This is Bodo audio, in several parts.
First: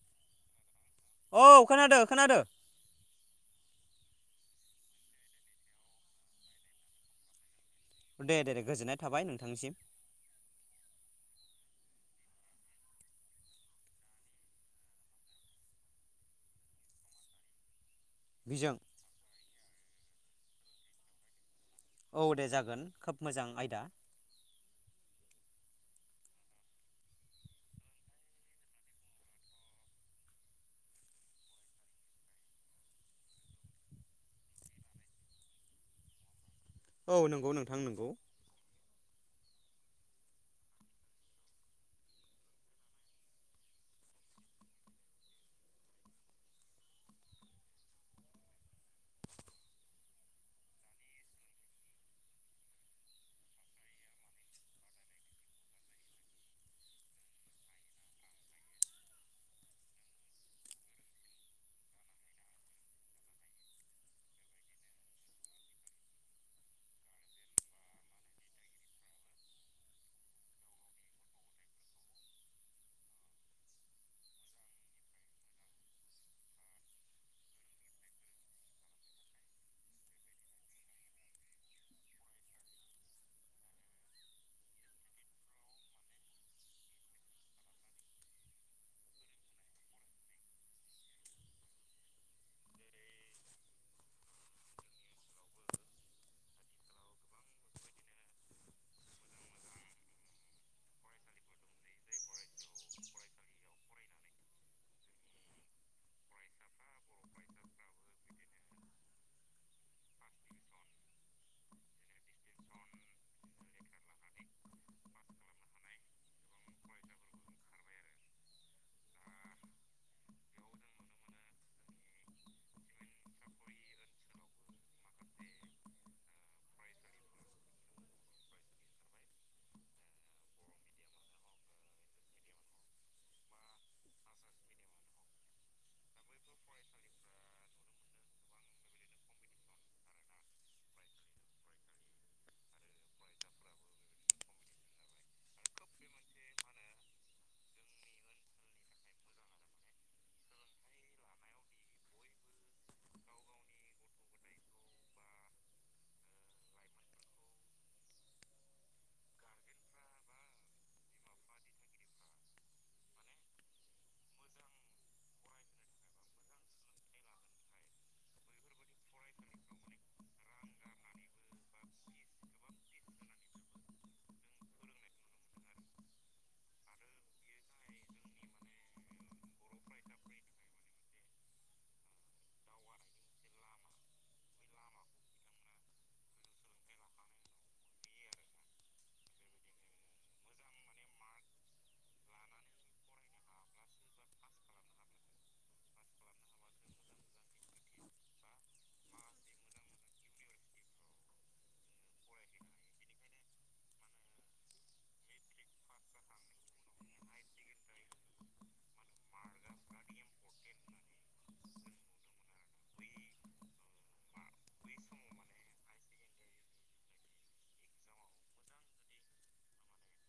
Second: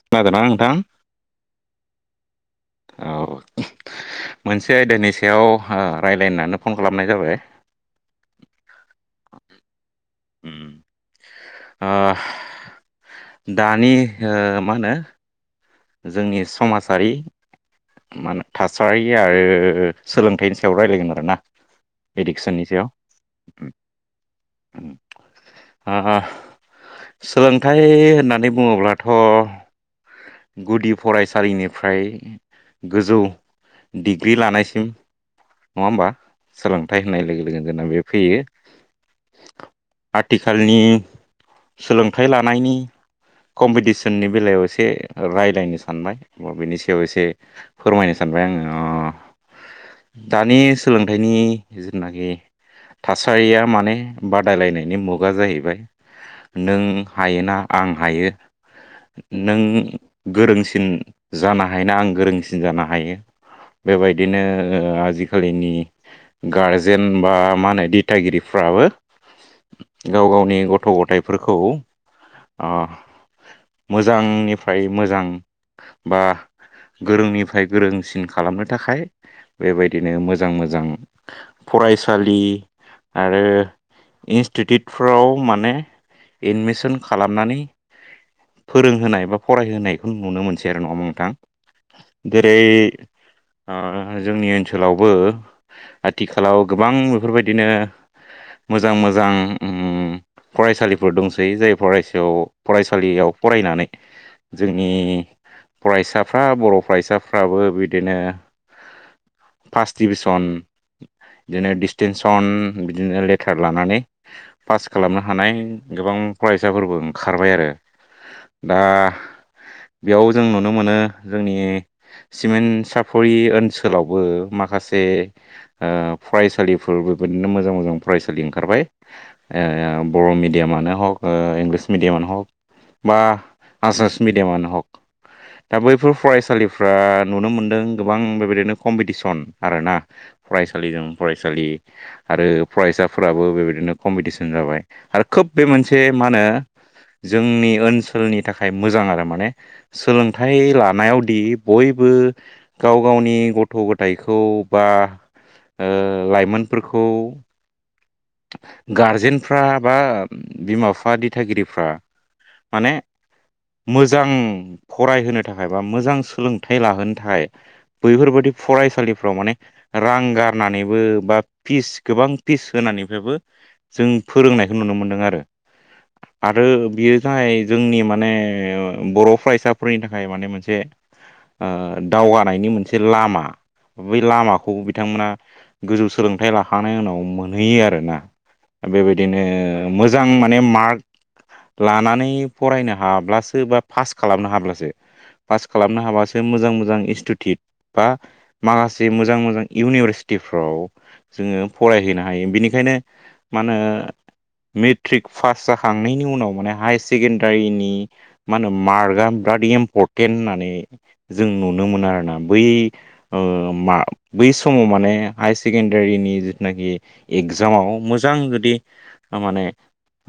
खोनादों ना नोंथां? औ खोनादो खोनादो औ मोनसे आयदानि सायाव ओ रायज्लायनानै फन खालामनाय जाबाय दे दे दे गोजोननाय थाबाय नोंथांनिसिम उन ओ दानि मा होनो? जोंनि समाजारि मान बिजों थासारि आरो सोलोंथाइनि सायाव रायज्लायगोन आरो ना औ दे जागोन खोब मोजां आयदा ओ ओ सोलोंथाइ होननानै बुङोब्लाथ' गुदि फरायसालिनिफ्राय गोजौ डिग्रि लानायसिम नङा होमबा सोलोंथाइ औ होननाय लोगो नंगौ लोगोनो नोंथां जोंना बे नंगौ फैयो। आथिखालनि सोलोंथाइ लानायनि कम्पिटिसननि बेलायाव एसे रायज्लायनो सानबाय बिनि सायाव एसे फोरमायनो सानबाय आङो। ओ दानि सोलोंथाइनि जेनाखि थासारिया माने बादायलायनायनि मुगा जाहैबाय नों हायोना आं हायो नों गोरोंसिन जानो हायोना आं गोरोंसिन जानो हायो। बेबायदिनो ओ आजिखालिनि गारजेन बा मा होनो दिथागिरिफ्राबो गाव गावनि गथ' गथायाइफोरखौ मोजांनिफ्राय मोजां बा गोरोंनिफ्राय गोरोंसिन खालामनो थाखाय बेबायदिनो मोजां मोजां फरायसालि आरो इन्स्टिटिउटफ्राव माने एडमिसन खालामनानै फोरोंहोनाय बा फरायहोनायखौ नुनो मोनसै आरो नङा नोंथां? जेरै जोंनि ओनसोलावबो आथिखालाव गोबां बेफोरबायदिनो मोजां मोजां ओ फरायसालिफोर दंसै जाय फरायसायाव फरायसायाव फरायसालियाव फरायनानै जोंनि फरायसाफ्रा बर' फरायसाफ्राबो बिदिनो फार्स्ट दिभिस'न बिदिनो डिसटेनसन बिदिनो लेटार लानानै पास खालामनो हानाय गोबां फरायसाफोरबो ओंखारबाय आरो दा बेयाव जों नुनो मोनो जोंनि सिमेन्ट साफरि ओनसोलावबो माखासे ओ फरायसालिफोर बेबायदिनो मोजां मोजां फरायसालि ओंखारबाय ओ बर' मिडियामानो हक ओ इंलिस मिडियामानो हक बा आस मिडियामानो हक दा बैफोर फरायसालिफ्रा नुनो मोनदों गोबां बेबायदिनो कम्पिटिसन आरोना फरायसालिजों फरायसालि आरो फरायसाफोराबो बेबायदिनो कम्पिटिसन जाबाय आरो खोब बे मोनसे मा होनो जोंनि ओनसोलनि थाखाय मोजां आरो माने सोलोंथाइ लानायावदि बयबो गाव गावनि गथ' गथ' गथायाइखौ बा बेबायदि ओ लाइमोनफोरखौ गारजेनफ्रा बा बिमा बिफा दिथागिरिफ्रा माने मोजां फरायहोनो थाखाय बा मोजां सोलोंथाइ लाहोनो थाखाय बैफोरबायदि फरायसालिफ्राव माने रां गारनानैबो बा पिस गोबां पिस होनानै बेफ्रायबो जों फोरोंनायखौ नुनो मोनदों आरो आरो बियो जाय जोंनि माने बर' फरायसाफोरनि थाखाय माने मोनसे ओ दावगानायनि मोनसे लामा बै लामाखौ बिथांमोना गोजौ सोलोंथाइ लाखांनायनि उनाव मोनहैयो आरो ना बेबायदिनो मोजां माने मार्क लानानै फरायनो हाब्लासो बा पास खालामनो हाब्लासो पास खालामनो हाबासो मोजां मोजां इनस्टिटिउट बा माखासे मोजां मोजां इउनिभारसिटि टिफ्राव जोङो फरायहैनो हायो बिनिखायनो मा होनो मेट्रिक पास जाखांनायनि उनाव माने हायार सेकेण्डारिनि मा होनो मार्कआ बिराद इम्परटेन्ट होननानै जों नुनो मोनो आरोना बै ओ बे समाव माने हायार सेकेणडारिनि जिथुनाखि एगजामाव मोजां जुदि माने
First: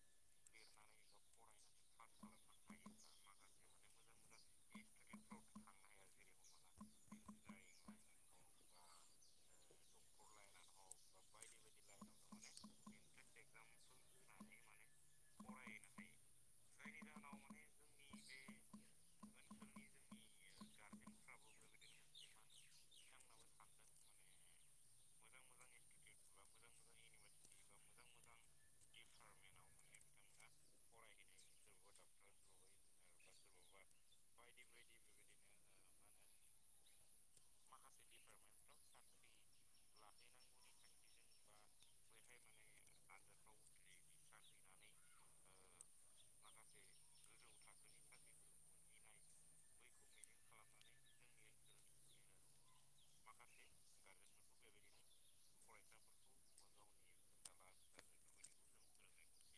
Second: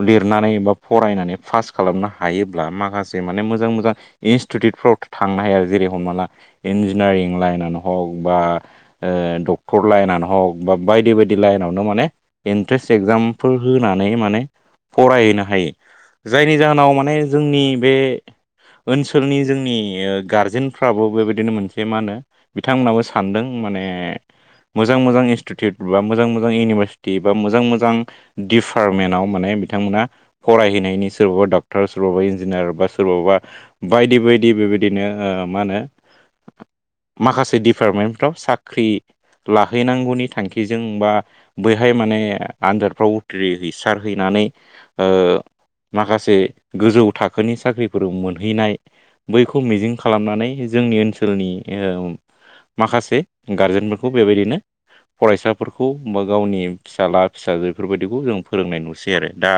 लिरनानै बा फरायनानै पास खालामनो हायोब्ला माखासे माने मोजां मोजां इनस्टिटिउट फावथ थांनो हाया जेरै हमा ला इन्जिनियारिं लाइनानो हग बा डक्टर लाइननो हक बा बायदि बायदि लाइनावनो माने इन्ट्रेन्स एक्जामफोर होनानै माने फरायहैनो हायो जायनि जाहोनाव माने जोंनि बे ओनसोलनि जोंनि गारजेनफ्राबो बेबायदिनो मोनसे मा होनो बिथांमोनाबो सानदों मोने मोजां मोजां इनस्टुतेटब्ला मोजां मोजां इउनिभारसिथि मोजां मोजां दिपार्मेनट आव बिथांमोना फरायहैनानिसो सोरबा डक्टर सोरबाबा इन्जिनियार बा सोरबाबा बायदि बायदि बेबायदिनो मा होनो [inaudible] माखासे दिडपार्टमेन्टफ्राव साख्रि लाहैनांगौनि थांखिजों बा बैहाय माने आनजादफ्राव उथ्रिहैसारहैनानै ओ माखासे गोजौ थाखोनि साख्रिफोराव मोनहैनाय बैखौ मिजिं खालामनानै जोंनि ओनसोलनिओम माखासे गारजेनफोरखौ बेबायदिनो फरायसाफोरखौ होमबा गावनि फिसाला फिसाजो बेफोरबायदिखौ जों फोरोंनाय नुसै आरो दा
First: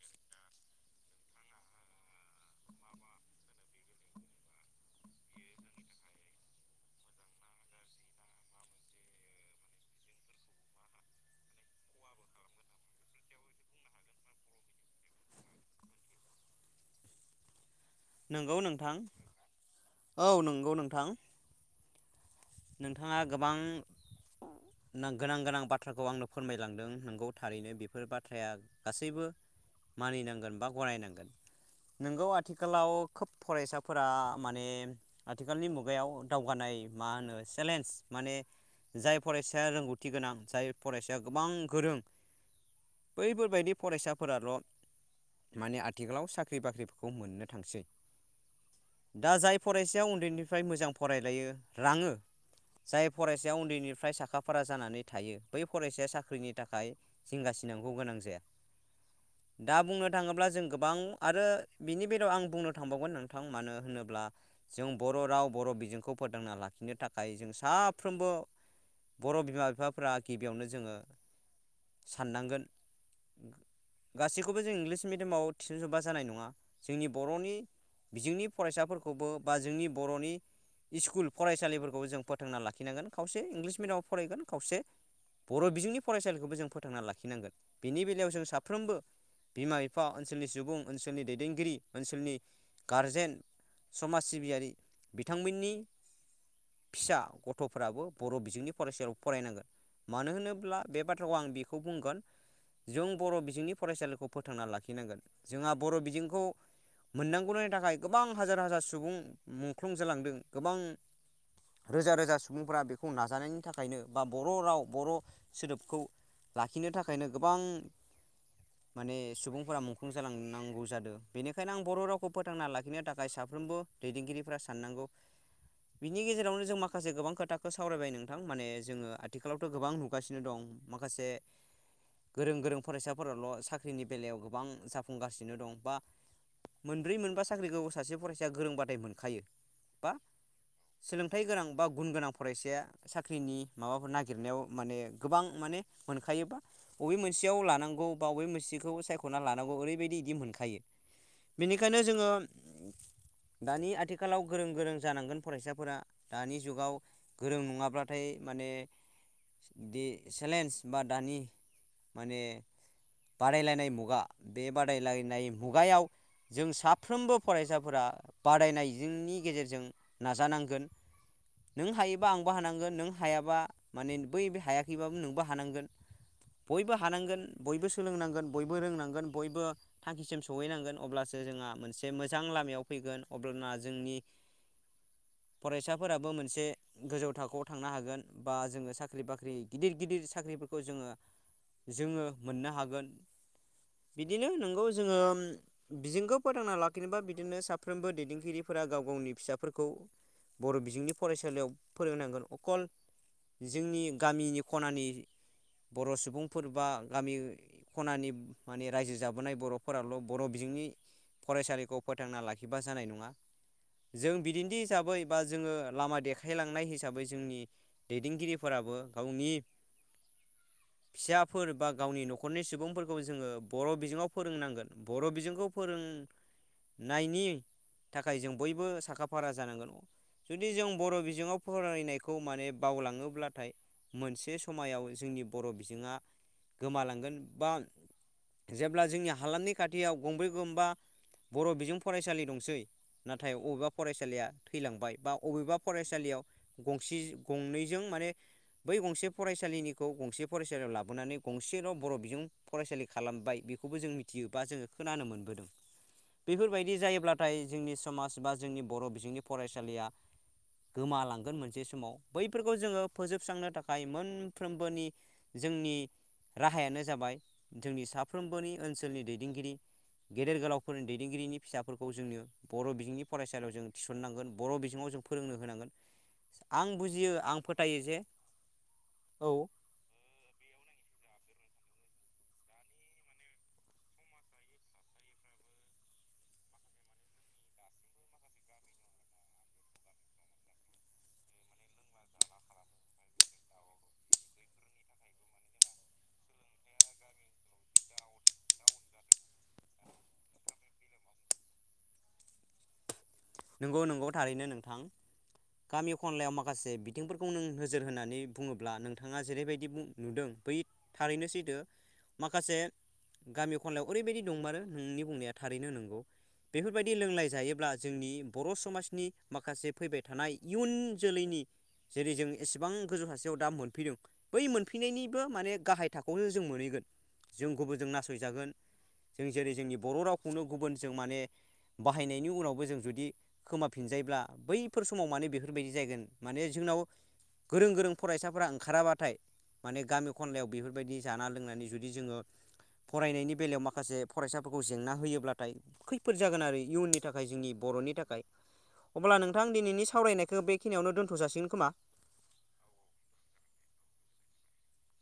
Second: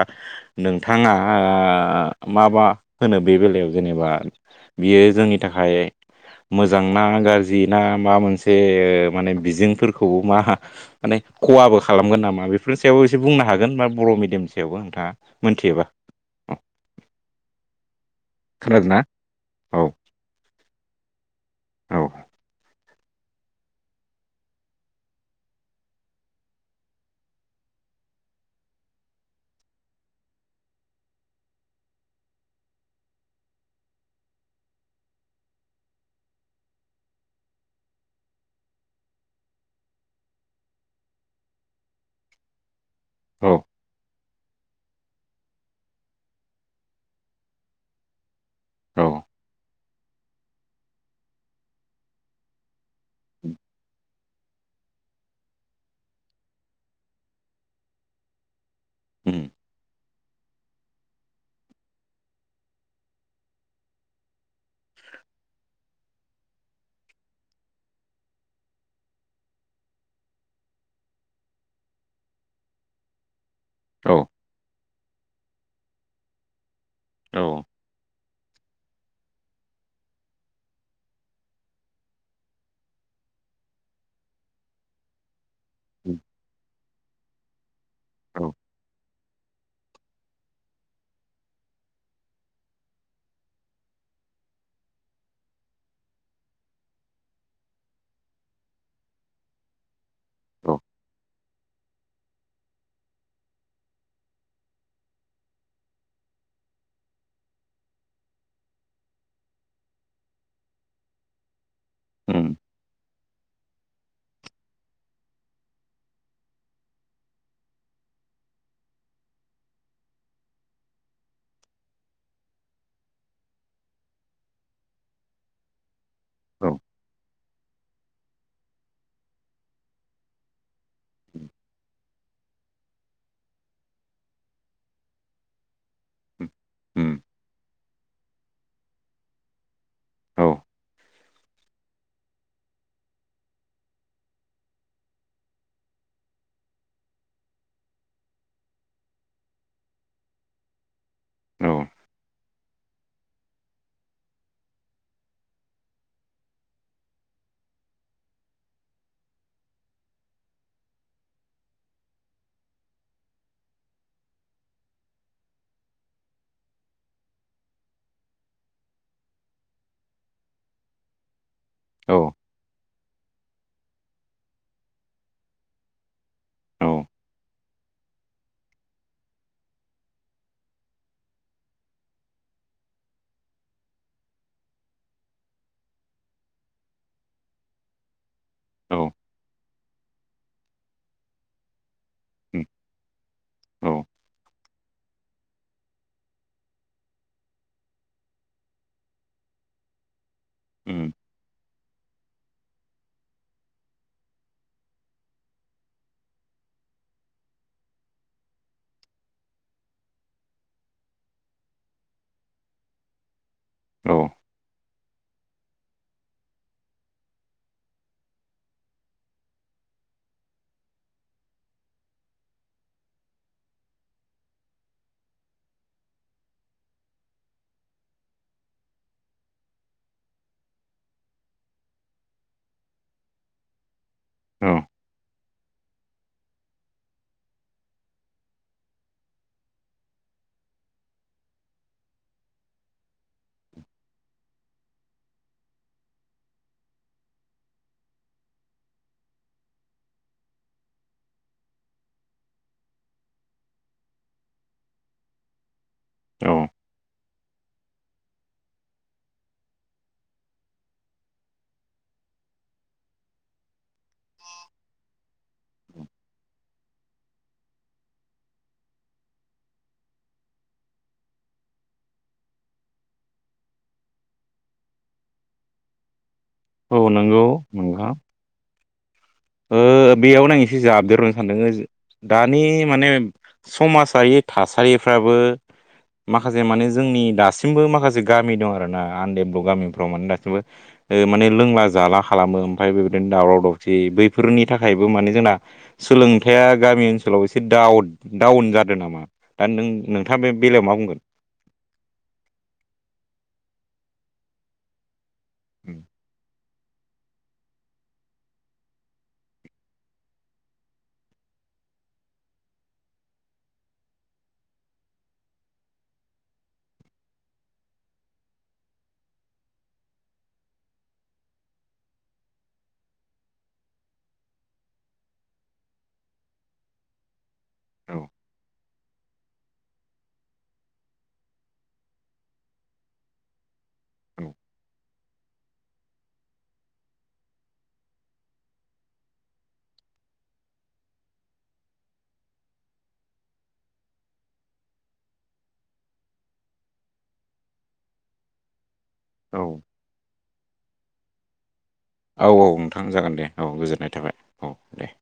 नोंथाङा आं माबा होनो बे बेलायाव जेनेबा बियो जोंनि थाखाय मोजांना गाज्रि ना मा मोनसे माने बिजोंफोरखौबो मा माने खहाबो खालामगोन नामा बेफोरनि सायावबो एसे बुंनो हागोन बा बर' मिडियामनि सायावबो नोंथाङा मोनथियोबा [inaudible] नंगौ खोनादों नोंथां ना औ औ नंगौ नोंथां औ नोंथाङा गोबां गोनां गोनां बाथ्राखौ आंनो फोरमायलांदों नंगौ थारैनो बेफोर बाथ्राया गासैबो मानिनांगोन बा गनायनांगोन नोंगौ आथिखालाव खोब फरायसाफोरा माने आथिखालनि मुगायाव दावगानाय मा होनो चेलेन्ज माने जाय फरायसाया रोंगौथि गोनां जाय फरायसाया गोबां गोरों औ बैफोरबायदि फरायसा फोराल' माने आथिखालाव साख्रि बाख्रिफोरखौ मोननो थांसै औ दा जाय फरायसाया उन्दैनिफ्राय मोजां फरायलायो राङो जाय फरायसाया उन्दैनिफ्राय साखाफारा जानानै थायो बै फरायसाया साख्रिनि थाखाय जिंगासिनांगौ गोनां जाया उम दा बुंनो थाङोब्ला जों गोबां आरो बिनि बेलायाव आं बुंनो थांबावगोन नोंथां मानो होनोब्ला जों ब र' राव बर' बिजोंखौ फोथांना लाखिनो थाखि थाखाय जों साफ्रोमबो बर' बिमा बिफाफ्रा गिबियावनो जोङो साननांगोन औ गासैखौबो जों इंलिस मिडियामाव थिसनजोबबा जानाय नङा जोंनि औ बर'नि बिजोंनि फरायसाफोरखौबो बा जोंनि बर'नि स्कुल फरायसालिफोरखौ जों फोथांना लाखिनांगोन खावसे इंलिस मिडियामाव फरायगोन खावसे बर' बिजोंनि फरायसालिखौबो जों फो थांना लाखिनांगोन बेनि बेलायाव जों साफ्रोमबो बिमा बिफा ओनसोलनि सुबुं ओनसोलनि दैदेनगिरि ओनसोलनि गारजेन समाज सिबियारि बिथांमोननि फिसा गथ'फोराबो बर' बिजोंनि फरायसालियाव फरायनांगोन। मानो होनोब्ला औ बे बाथ्राखौ आं बेखौ बुंगोन जों बर' बिजोंनि फरायसालिखौ फोथांना लाखिनांगोन जोंहा बर' बिजोंखौ मोननांगौनि थाखाय गोबां हाजार हाजार सुबुं मुंख्लं जालांदों गोबां रोजा रोजा उम सुबुंफोरा बेखौ नाजानायनि थाखायनो बा बर' राव बर' सोदोबखौ लाखिनो थाखायनो गोबां माने सुबुंफोरा मुंख्लं जालांनांगौ जादों बेनिखायनो आं बर' रावखौ फोथांना लाखिनो थाखाय सा फ्रोमबो दैदेनगिरिफ्रा साननांगौ। [inaudible] नि औ गेजेरावनो माखासे गोबां खोथाखौ सावरायबाय नोंथां माने जोङो आथिखालावथ' गोबां नुगासिनो दं माखासे गोरों गोरों फरायसाफोराल' साख्रिनि बेलायाव गोबां जाफुंगासिनो दं बा उम मोनब्रै मोनबा साख्रिखौ सासे फरायसाया गोरोंबाथाय मोनखायो बा औ सोलोंथाइ गोनां बा गुन गोनां फरायसाया साख्रिनि माबाफोर नागिरनायाव माने गोबां माने मोनखायोबा बबे मोनसेयाव लानांगौ बा बबे मोनसेखौ सायख'ना लानांगौ ओरैबायदि इदि मोनखायो। औ बेनिखायनो जोङो दानि आथिखालाव गोरों गोरों जानांगोन फरायसा फोरा दानि जुगाव गोरों नङाब्लाथाय माने बिदि चेलेन्ज बा दानि माने बादायलायनाय मुगा बे बादायलायनाय मुगायाव जों साफ्रोमबो फरायसाफोरा बादायनायजोंनि गेजेरजों नाजानां गोन नों औ हायोबा आंबो हानांगोन नों हायाबा माने बै हायाखैबाबो नोंबो हानांगोन। औ बयबो हानांगोन बयबो सोलोंनांगोन बयबो रोंनांगोन बयबो थांखिसिम सहैनांगोन अब्लासो जोंहा मोनसे मोजां लामायाव फैगोन अब्लाना जोंनि [inaudible] फरायसाफोराबो मोनसे गोजौ थाखोआव थांनो हागोन बा जोङो औ साख्रि बाख्रि गिदिर गिदिर साख्रिफोरखौ जोङो जोङो उम, मोननो हागोन। औ बिदिनो नों गौ जोङो बिजोंखौ फोथांना लाखिनोबा बिदिनो साफ्रोमबो दैदेनगिरिफोरा गाव गावनि फिसाफोरखौ बर' बिजोंनि उम, फरायसालियाव फोरोंनांगोन अखल जोंनि गामिनि खनानि बर' सुबुंफोर बा गामि खनानि माने रायजो जाबोनाय बर'फोराल' बर' बिजोंनि फरासालिखौ फोथांना लाखिबा जानाय ना औ जों बिदिन्थि हिसाबै बा जोङो लामा देखायलांनाय हिसाबै जोंनि दैदेनगिरिफोराबो गावनि [inaudible] फिसाफोर बा गावनि न'खरनि सुबुंफोरखौ जोङो बर' बिजोङाव फोरोंनांगोन बर' बिजोंखौ फोरों [inaudible] नायनि थाखाय जों बयबो साखा फारा जानांगोन। जुदि जों बर' बिजोङाव फरायनायखौ माने बावलाङोब्लाथाय मोनसे औ समायाव जोंनि बर' बिजोङा गोमालांगोन बा जेब्ला जोंनि हालामनि खाथियाव गंब्रै गंबा बर' बिजों फरायसालि दंसै नाथाय बबेबा फरायसालिया थैलांबाय बा अबेबा फरायसालियाव गंसे गंनैजों माने बै गंसे फरायसालिनिखौ गंसे फरायसालियाव लाबोनानै गंसेल' बर' बिजों फरायसालि खालामबाय। बेखौबो जों मिथियोबा जोङो खोनानो मोनबोदों। औ बेफोरबायदि जायोब्लाथाय जोंनि समाज बा जोंनि बर' बिजोंनि फरायसालिया गोमालांगोन मोनसे समाव बैफोरखौ जोङो फोजोबस्रांनो थाखाय मोनफ्रोमबोनि जोंनि राहायानो जाबाय जोंनि साफ्रोमबोनि ओनसोलनि दैदेनगिरि। गेदेर गोलावफोरनि दैदेनगिरिनि फिसाफोरखौ जोंनो बर' बिजोंनि फरायसालियाव जों थि सननांगोन बर' बिजोङाव जों फोरोंनो होनांगोन आं औ बुजियो नंगौ आं फोथायो नोंथां जे औ ओ बेयावनो आं एसे जाबदेरनो सानदों दानि माने समाजारि थासारिफ्राबो माखासे माने जोंनि दासिमबो माखासे गामि दं आरोना आनडेभलप गामिफ्राव माने दासिमबो। ओ माने लोंला जाला खालामो ओमफ्राय बेबायदिनो दावराव दावसि बै फोरनि थाखायबो माने जोंना सोलोंथाइया गामि ओनसोलाव एसे दाउद डाउन जादों नामा? दा नों-नोंथाङा बे बेलायाव मा बुंगोन? नंगौ नंगौ थारैनो नोंथां उम, गामि खनलायाव माख माखासे बिथिंफोरखौ नों नोजोर होनानै बुङोब्ला नोंथाङा जेरैबायदि बुं नुदों बै थारैनो सै थो माखासे गामि खनलायाव ओरैबायदि दंमारो नोंनि बुंनाया थारैनो नंगौ। बेफोरबायदि लोंलाय जायोब्ला जोंनि बर' समाजनि माखासे फैबाय थानाय इयुन जोलैनि जेरै जों एसेबां गोजौ थासेयाव दा मोनफैदों बै मोनफैनायनिबो माने गाहाय थाखोआवनो जों मोनहैगोन। जों गुबुनजों औ नासयजागोन। जों जेरै जोंनि बर' रावखौनो गुबुन जों माने बाहायनायनि उनावबो जों जुदि खोमाफिनजायोब्ला औ बैफोर समाव माने बेफोरबायदि जायैगोन माने जोंनाव। गोरों-गोरों फरायसाफोरा ओंखाराबाथाय माने गामि खनलायाव बेफोरबायदि जाना लोंनानै जुदि जोङो फरायनायनि बेलायाव माखासे फरायसाफोरखौ जेंना होयोब्लाथाय खैफोद जागोन आरो इयुननि थाखाय जोंनि ब बर'नि थाखाय। अब्ला नोंथां औ दिनैनि सावरायनायखौ बेखिनियावनो दोन्थ' जासिगोन खोमा। औ औ नोंथां जागोन दे औ गोजोननाय थाबाय औ दे।